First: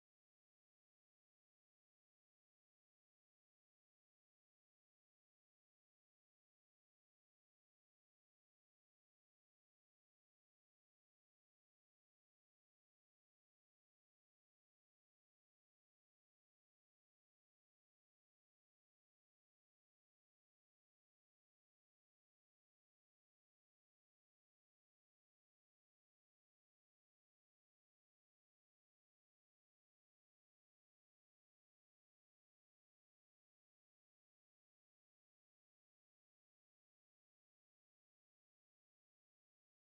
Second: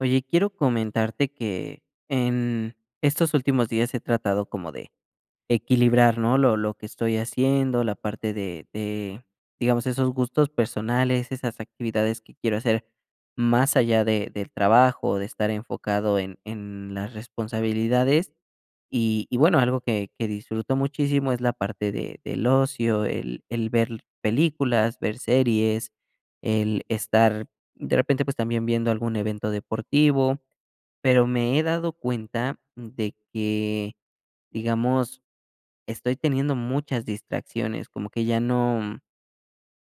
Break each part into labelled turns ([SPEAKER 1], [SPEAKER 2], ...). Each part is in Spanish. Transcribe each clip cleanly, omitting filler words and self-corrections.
[SPEAKER 1] Oye, quiero comentarte que en estos últimos días he tratado como de equilibrar, ¿no? Lo que estoy haciendo, la parte de, digamos, esos gustos personales, esas actividades que quiero hacer más allá de del trabajo, de estar enfocado en las responsabilidades. Y bueno, algo que disfruto muchísimo es la parte de del ocio, el ver películas, ver series, el estar, de repente, pues, también viendo algún evento deportivo, pero me he dado cuenta de que, digamos, estoy teniendo muchas distracciones, como que ya no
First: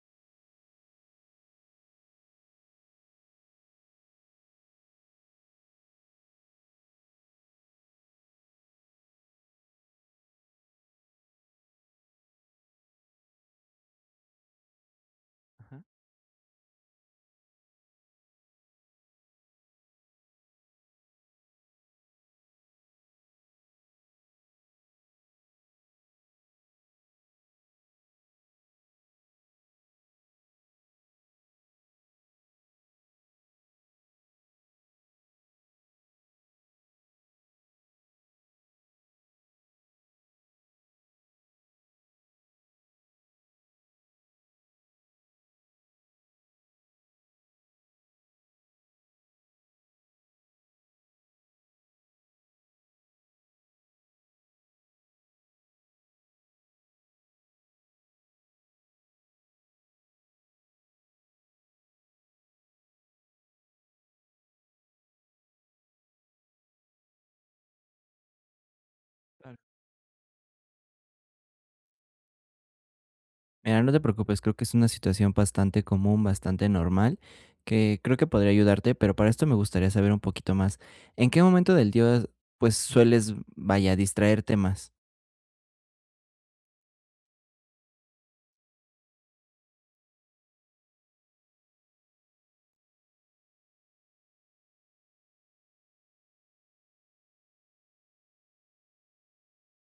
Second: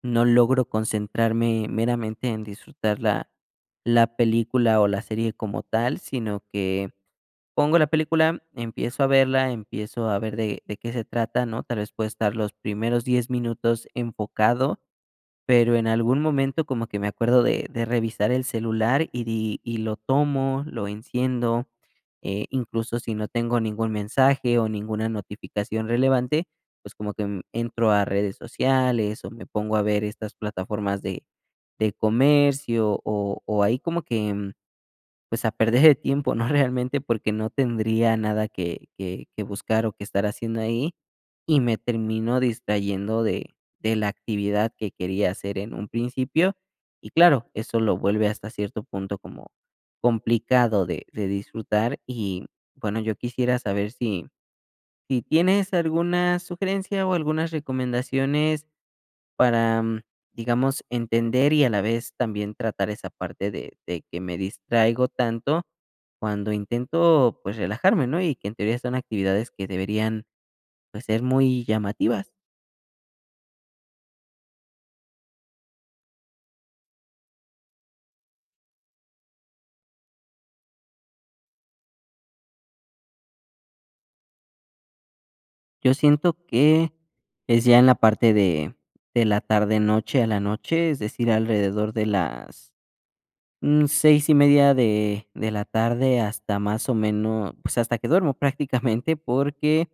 [SPEAKER 1] no logro concentrarme meramente en disfrutar la película o la serie como tal, sino que pongo la película, empiezo a verla, empiezo a ver de qué se trata, ¿no? Tal vez puedo estar los primeros 10 minutos enfocado, pero
[SPEAKER 2] Ajá.
[SPEAKER 1] en algún momento como que me acuerdo de revisar el celular y di y lo tomo, lo enciendo. Incluso si no tengo ningún mensaje o ninguna notificación relevante, pues como que, entro a redes sociales o me pongo a ver estas plataformas de comercio o ahí como que, pues, a perder el tiempo, ¿no? Realmente, porque no tendría nada que buscar o que estar haciendo ahí, y me termino distrayendo de la actividad que quería hacer en un principio. Y claro, eso lo vuelve hasta cierto punto como complicado de disfrutar. Y, bueno, yo quisiera saber si si tienes alguna sugerencia o algunas recomendaciones para, digamos, entender y a la vez también tratar esa parte de que me distraigo tanto cuando intento, pues, relajarme, ¿no? Y que en teoría son actividades
[SPEAKER 2] Claro.
[SPEAKER 1] que deberían, pues, ser muy llamativas.
[SPEAKER 2] Mira, no te preocupes, creo que es una situación bastante común, bastante normal, que creo que podría ayudarte, pero para esto me gustaría saber un poquito más. ¿En qué momento del día, pues, sueles, vaya, distraerte más?
[SPEAKER 1] Yo siento que es ya en la parte de la tarde-noche a la noche, es decir, alrededor de las, 6:30 de la tarde hasta más o menos, pues, hasta que duermo prácticamente, porque,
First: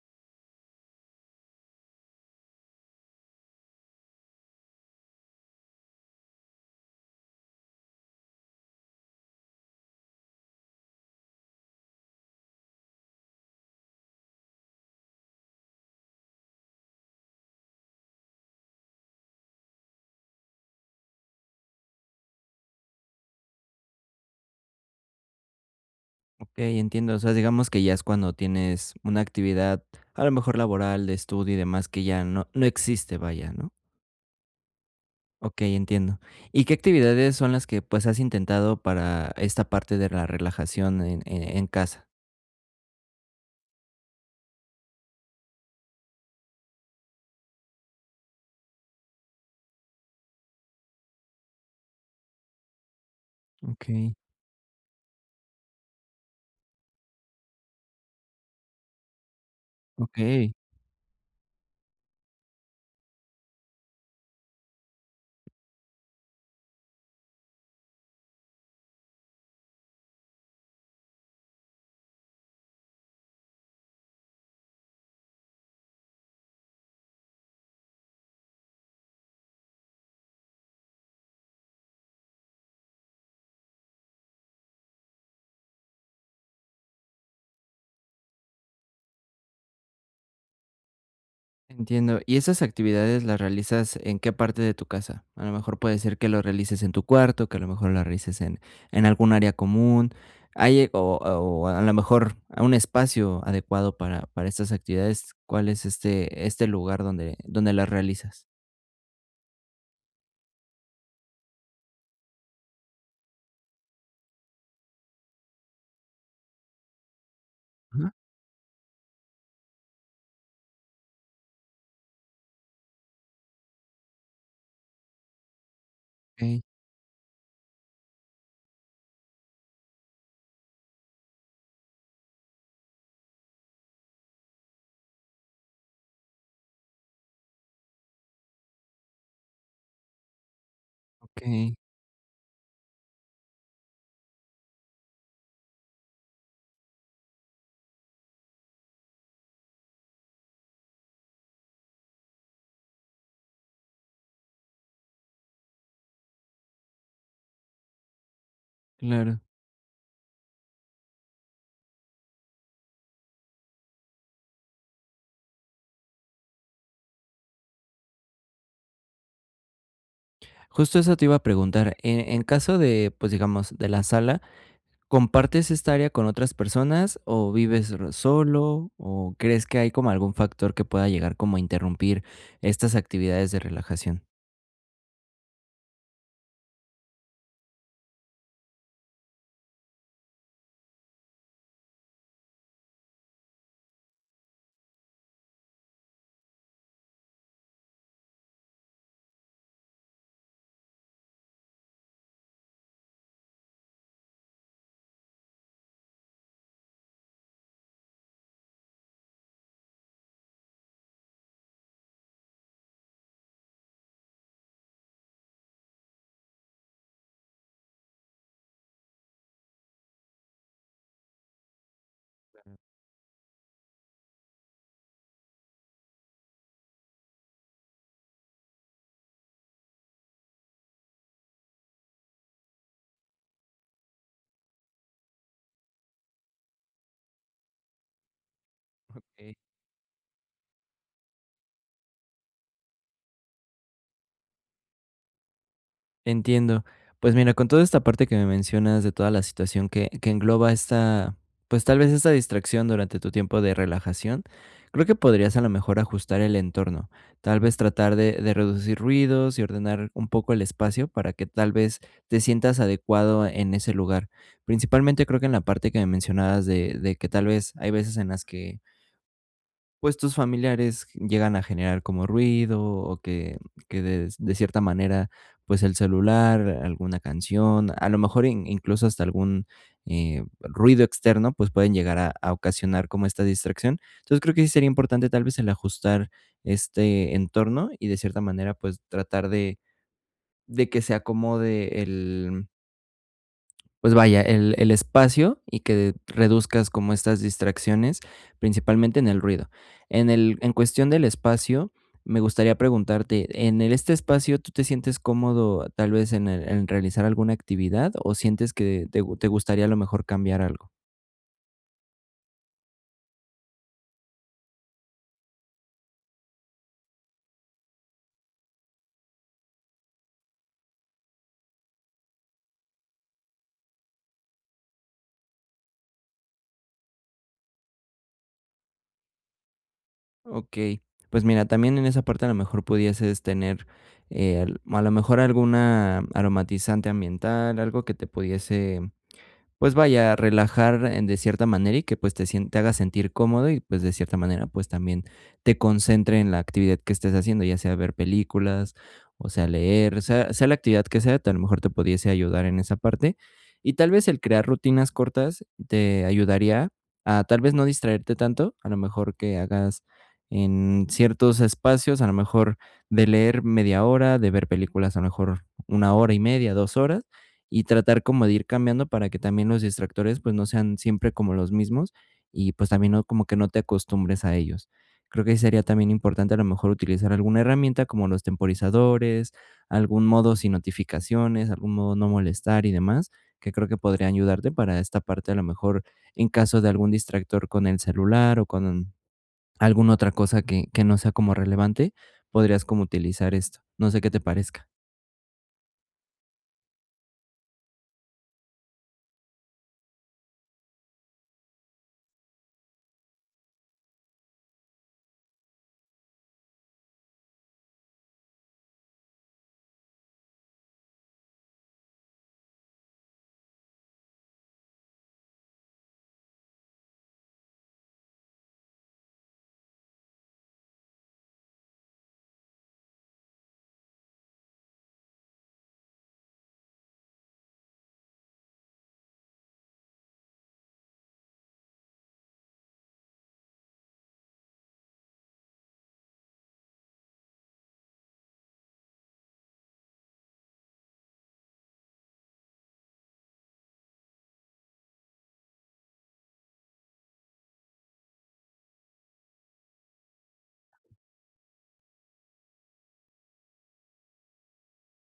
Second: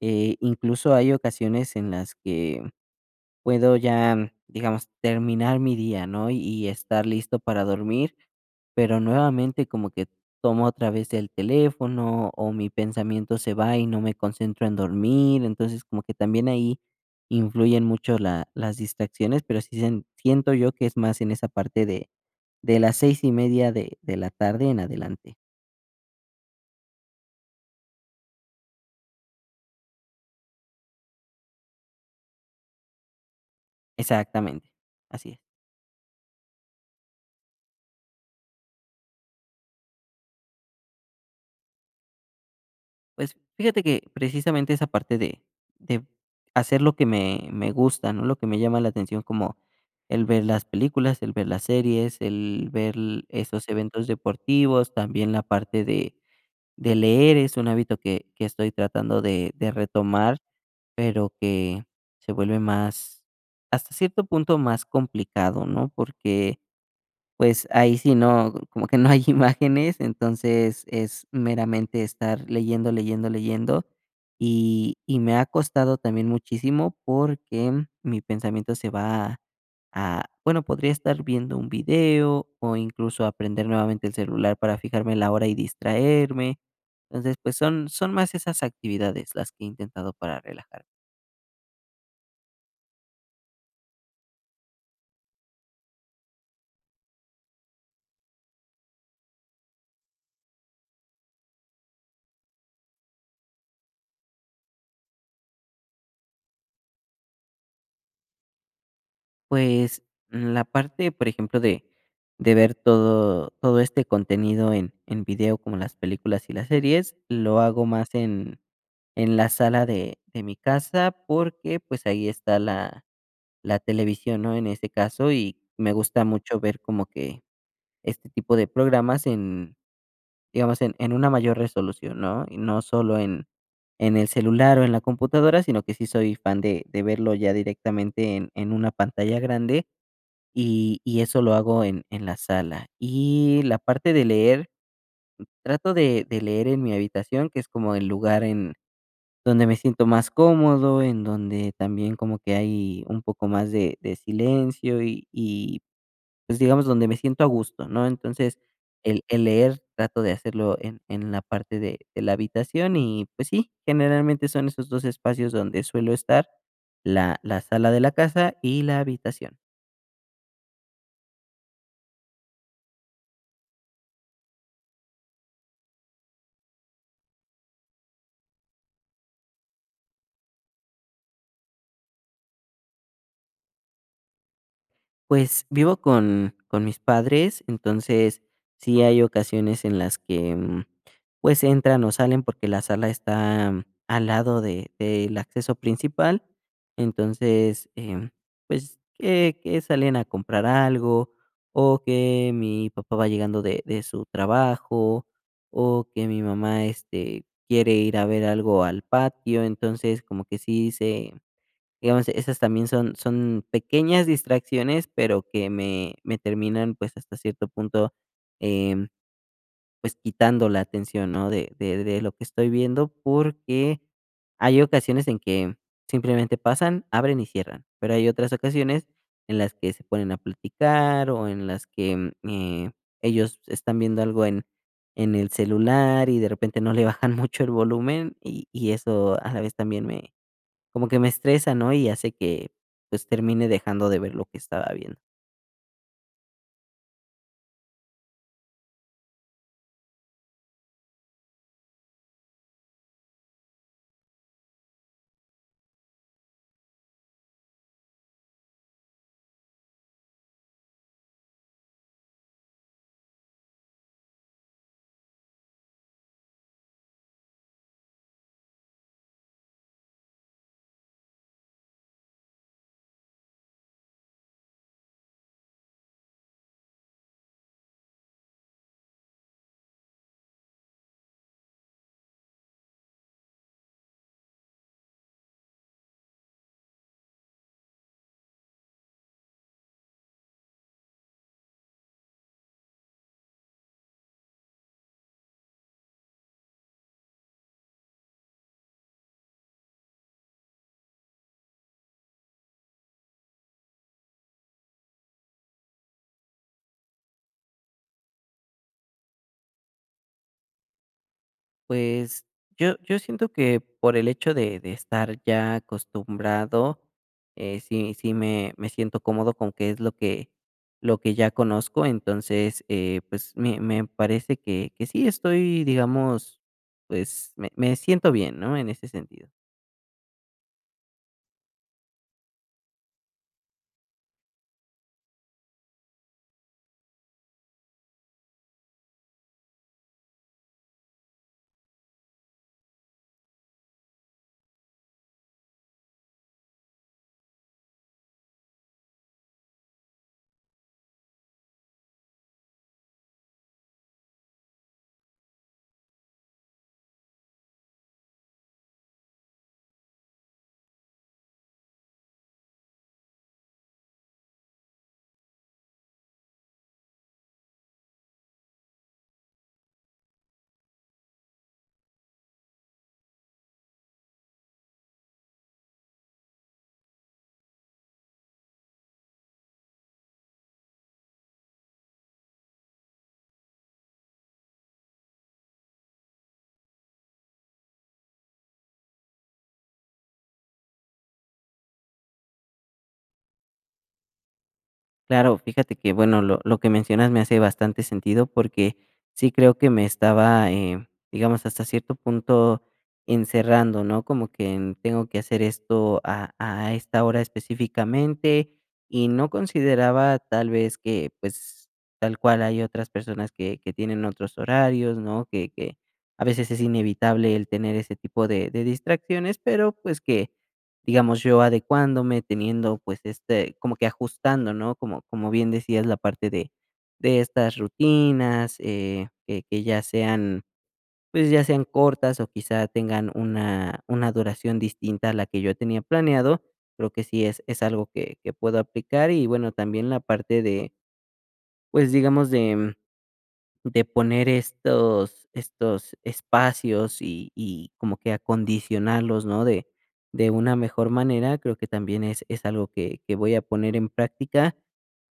[SPEAKER 1] incluso hay ocasiones en las que puedo ya, digamos, terminar mi día, ¿no? Y estar listo para dormir, pero nuevamente como que tomo otra vez el teléfono o mi pensamiento se va y no me concentro en dormir, entonces como que también ahí influyen mucho la, las distracciones, pero sí siento yo que es más en esa parte de las 6:30 de la tarde en adelante.
[SPEAKER 2] Okey, entiendo, o sea, digamos que ya es cuando tienes una actividad, a lo mejor laboral, de estudio y demás, que ya no existe, vaya, ¿no?
[SPEAKER 1] Exactamente, así es.
[SPEAKER 2] Okey, entiendo. ¿Y qué actividades son las que, pues, has intentado para esta parte de la relajación en casa?
[SPEAKER 1] Pues, fíjate que precisamente esa parte de hacer lo que me gusta, ¿no? Lo que me llama la atención, como el ver las películas, el ver las series, el ver esos eventos
[SPEAKER 2] Okey,
[SPEAKER 1] deportivos, también la parte de leer es un hábito que estoy tratando de retomar,
[SPEAKER 2] okey.
[SPEAKER 1] pero que se vuelve más, hasta cierto punto, más complicado, ¿no? Porque pues ahí sí no, como que no hay imágenes, entonces es meramente estar leyendo, leyendo, leyendo. Y me ha costado también muchísimo porque mi pensamiento se va a, bueno, podría estar viendo un video o incluso aprender nuevamente el celular para fijarme la hora y distraerme. Entonces, pues son más esas actividades las que he intentado para relajar.
[SPEAKER 2] Entiendo. ¿Y esas actividades las realizas en qué parte de tu casa? A lo mejor puede ser que lo realices en tu cuarto, que a lo mejor lo realices en algún área común. Hay, o a lo mejor un espacio adecuado para estas actividades. ¿Cuál es este, este lugar donde, donde las realizas?
[SPEAKER 1] Pues, la parte, por ejemplo, de ver todo este contenido en video, como las películas y las series, lo hago
[SPEAKER 2] Ajá.
[SPEAKER 1] más en la sala de mi casa, porque, pues, ahí está la televisión, ¿no?, en ese caso, y me gusta mucho
[SPEAKER 2] Ok,
[SPEAKER 1] ver como que este tipo de programas en, digamos, en una mayor resolución, ¿no?, y no solo en el celular o en la computadora, sino que sí soy fan de verlo ya directamente en una pantalla grande. Y eso
[SPEAKER 2] ok,
[SPEAKER 1] lo hago en la sala. Y la parte de leer, trato de leer en mi habitación, que es como el lugar en donde me siento más cómodo, en donde también como que hay un poco más de silencio y, pues, digamos, donde me siento a gusto, ¿no? Entonces,
[SPEAKER 2] claro.
[SPEAKER 1] el leer trato de hacerlo en la parte de la habitación y, pues sí, generalmente son esos 2 espacios donde suelo estar, la sala de la casa y la habitación.
[SPEAKER 2] Justo eso te iba a preguntar. En caso de, pues digamos, de la sala, ¿compartes esta área con otras personas o vives r- solo? ¿O crees que hay como algún factor que pueda llegar como a interrumpir estas actividades de relajación?
[SPEAKER 1] Pues vivo con mis padres, entonces sí hay ocasiones en las que pues entran o salen porque la sala está al lado de, del acceso principal, entonces pues que salen a comprar algo o que mi papá va llegando de su trabajo o que mi mamá este, quiere ir a ver algo al patio, entonces como que sí se, digamos, esas también son pequeñas distracciones, pero que me terminan, pues, hasta cierto punto, em, pues, quitando la atención, ¿no? De lo que estoy viendo, porque hay ocasiones en que simplemente pasan, abren y cierran, pero hay otras ocasiones en las que se ponen a platicar o en las que, ellos están viendo algo en el celular y de repente no le bajan mucho el volumen y eso a la vez también me como que me estresa, ¿no? Y hace que, pues, termine dejando de ver lo que estaba viendo.
[SPEAKER 2] Entiendo. Pues mira, con toda esta parte que me mencionas de toda la situación que engloba esta, pues tal vez esta distracción durante tu tiempo de relajación, creo que podrías a lo mejor ajustar el entorno, tal vez tratar de reducir ruidos y ordenar un poco el espacio para que tal vez te sientas adecuado en ese lugar. Principalmente creo que en la parte que me mencionabas de que tal vez hay veces en las que pues tus familiares llegan a generar como ruido o que de cierta manera, pues el celular, alguna canción, a lo mejor in incluso hasta algún, ruido externo, pues pueden llegar a ocasionar como esta distracción. Entonces, creo que sí sería importante tal vez el ajustar este entorno y de cierta manera, pues tratar de que se acomode el pues vaya, el espacio y que reduzcas como estas distracciones, principalmente en el ruido. En el, en cuestión del espacio, me gustaría preguntarte, ¿en el- este espacio tú te sientes cómodo tal vez en, el- en realizar alguna actividad o sientes que te, gu- te gustaría a lo mejor cambiar algo?
[SPEAKER 1] Pues, yo siento que por el hecho de estar ya acostumbrado, sí sí me siento cómodo con que es lo que ya conozco. Entonces, pues, me parece que sí estoy, digamos, pues, me siento bien, ¿no? En ese sentido.
[SPEAKER 2] Ok, pues mira, también en esa parte a lo mejor pudieses tener al- a lo mejor alguna aromatizante ambiental, algo que te pudiese pues vaya, relajar en de cierta manera y que pues te sien te haga sentir cómodo y pues de cierta manera pues también te concentre en la actividad que estés haciendo, ya sea ver películas, o sea leer, sea sea la actividad que sea, a lo mejor te pudiese ayudar en esa parte. Y tal vez el crear rutinas cortas te ayudaría a tal vez no distraerte tanto, a lo mejor que hagas en ciertos espacios, a lo mejor de leer media hora, de ver películas, a lo mejor 1 hora y media, 2 horas, y tratar como de ir cambiando para que también los distractores, pues, no sean siempre como los mismos y, pues, también no como que no te acostumbres a ellos. Creo que sería también importante, a lo mejor, utilizar alguna herramienta como los temporizadores, algún modo sin notificaciones, algún modo no molestar y demás, que creo que podría ayudarte para esta parte, a lo mejor, en caso de algún distractor con el celular o con alguna otra cosa que no sea como relevante, podrías como utilizar esto. No sé qué te parezca.
[SPEAKER 1] Claro, fíjate que, bueno, lo que mencionas me hace bastante sentido porque sí creo que me estaba, digamos, hasta cierto punto encerrando, ¿no? Como que en tengo que hacer esto a esta hora específicamente y no consideraba tal vez que, pues, tal cual hay otras personas que tienen otros horarios, ¿no? Que a veces es inevitable el tener ese tipo de distracciones, pero, pues, que digamos, yo adecuándome, teniendo, pues, este, como que ajustando, ¿no? Como, como bien decías, la parte de estas rutinas, que ya sean, pues, ya sean cortas o quizá tengan una duración distinta a la que yo tenía planeado. Creo que sí es algo que puedo aplicar y bueno, también la parte de, pues, digamos, de poner estos espacios y como que acondicionarlos, ¿no? De una mejor manera, creo que también es algo que voy a poner en práctica,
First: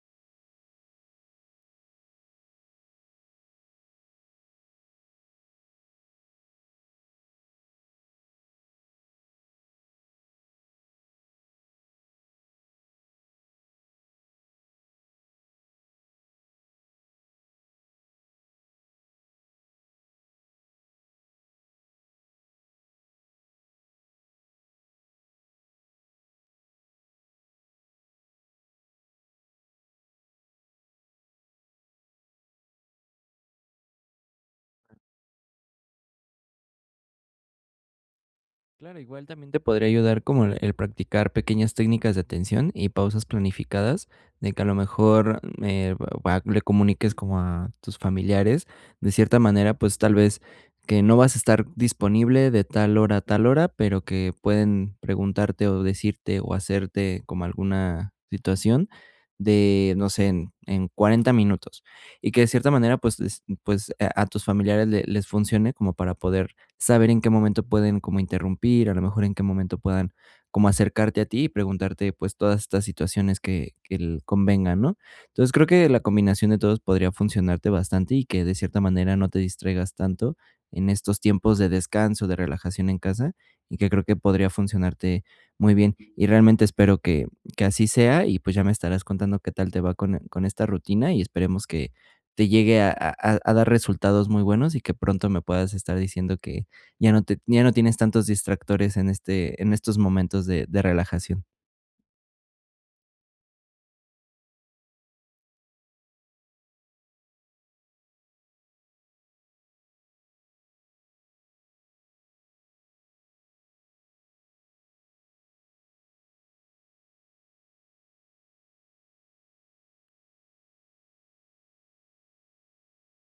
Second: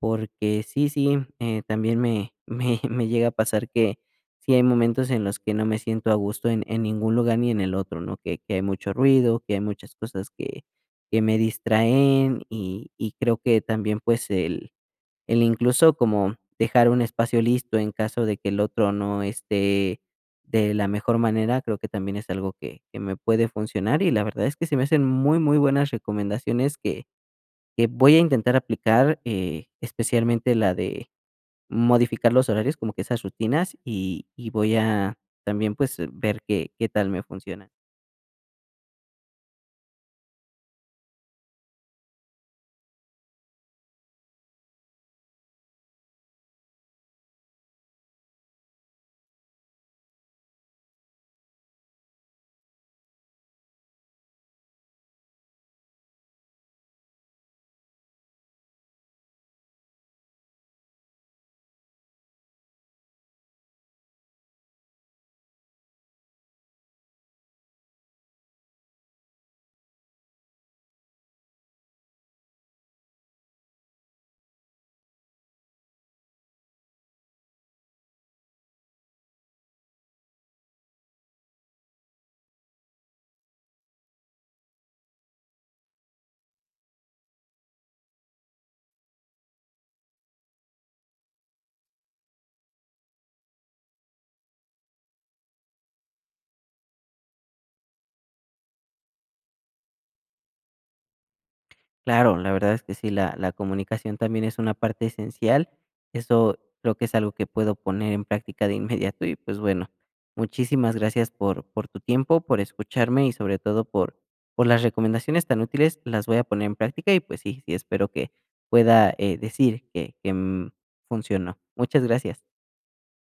[SPEAKER 1] porque sí, sí, también me me llega a pasar que sí hay momentos en los que no me siento a gusto en ningún lugar ni en el otro, ¿no? Que hay mucho ruido, que hay muchas cosas que me distraen y creo que también, pues, el incluso como dejar un espacio listo en caso de que el otro no esté de la mejor manera, creo que también es algo que me puede funcionar, y la verdad es que se me hacen muy, muy buenas recomendaciones que voy a intentar aplicar, especialmente la de modificar los horarios, como que esas rutinas, y voy a también, pues, ver qué qué tal me funcionan.
[SPEAKER 2] Claro, igual también te podría ayudar como el practicar pequeñas técnicas de atención y pausas planificadas, de que a lo mejor va- le comuniques como a tus familiares, de cierta manera, pues tal vez que no vas a estar disponible de tal hora a tal hora, pero que pueden preguntarte o decirte o hacerte como alguna situación de, no sé, en 40 minutos. Y que de cierta manera, pues, les- pues a tus familiares le- les funcione como para poder saber en qué momento pueden como interrumpir, a lo mejor en qué momento puedan como acercarte a ti y preguntarte pues todas estas situaciones que el- convengan, ¿no? Entonces creo que la combinación de todos podría funcionarte bastante y que de cierta manera no te distraigas tanto en estos tiempos de descanso, de relajación en casa y que creo que podría funcionarte muy bien. Y realmente espero que así sea y pues ya me estarás contando qué tal te va con esta rutina y esperemos que te llegue a dar resultados muy buenos y que pronto me puedas estar diciendo que ya no, te, ya no tienes tantos distractores en, este, en estos momentos de relajación.
[SPEAKER 1] Claro, la verdad es que sí, la comunicación también es una parte esencial. Eso creo que es algo que puedo poner en práctica de inmediato y, pues, bueno, muchísimas gracias por tu tiempo, por escucharme y, sobre todo, por las recomendaciones tan útiles. Las voy a poner en práctica y, pues sí, sí espero que pueda, decir que funcionó. Muchas gracias.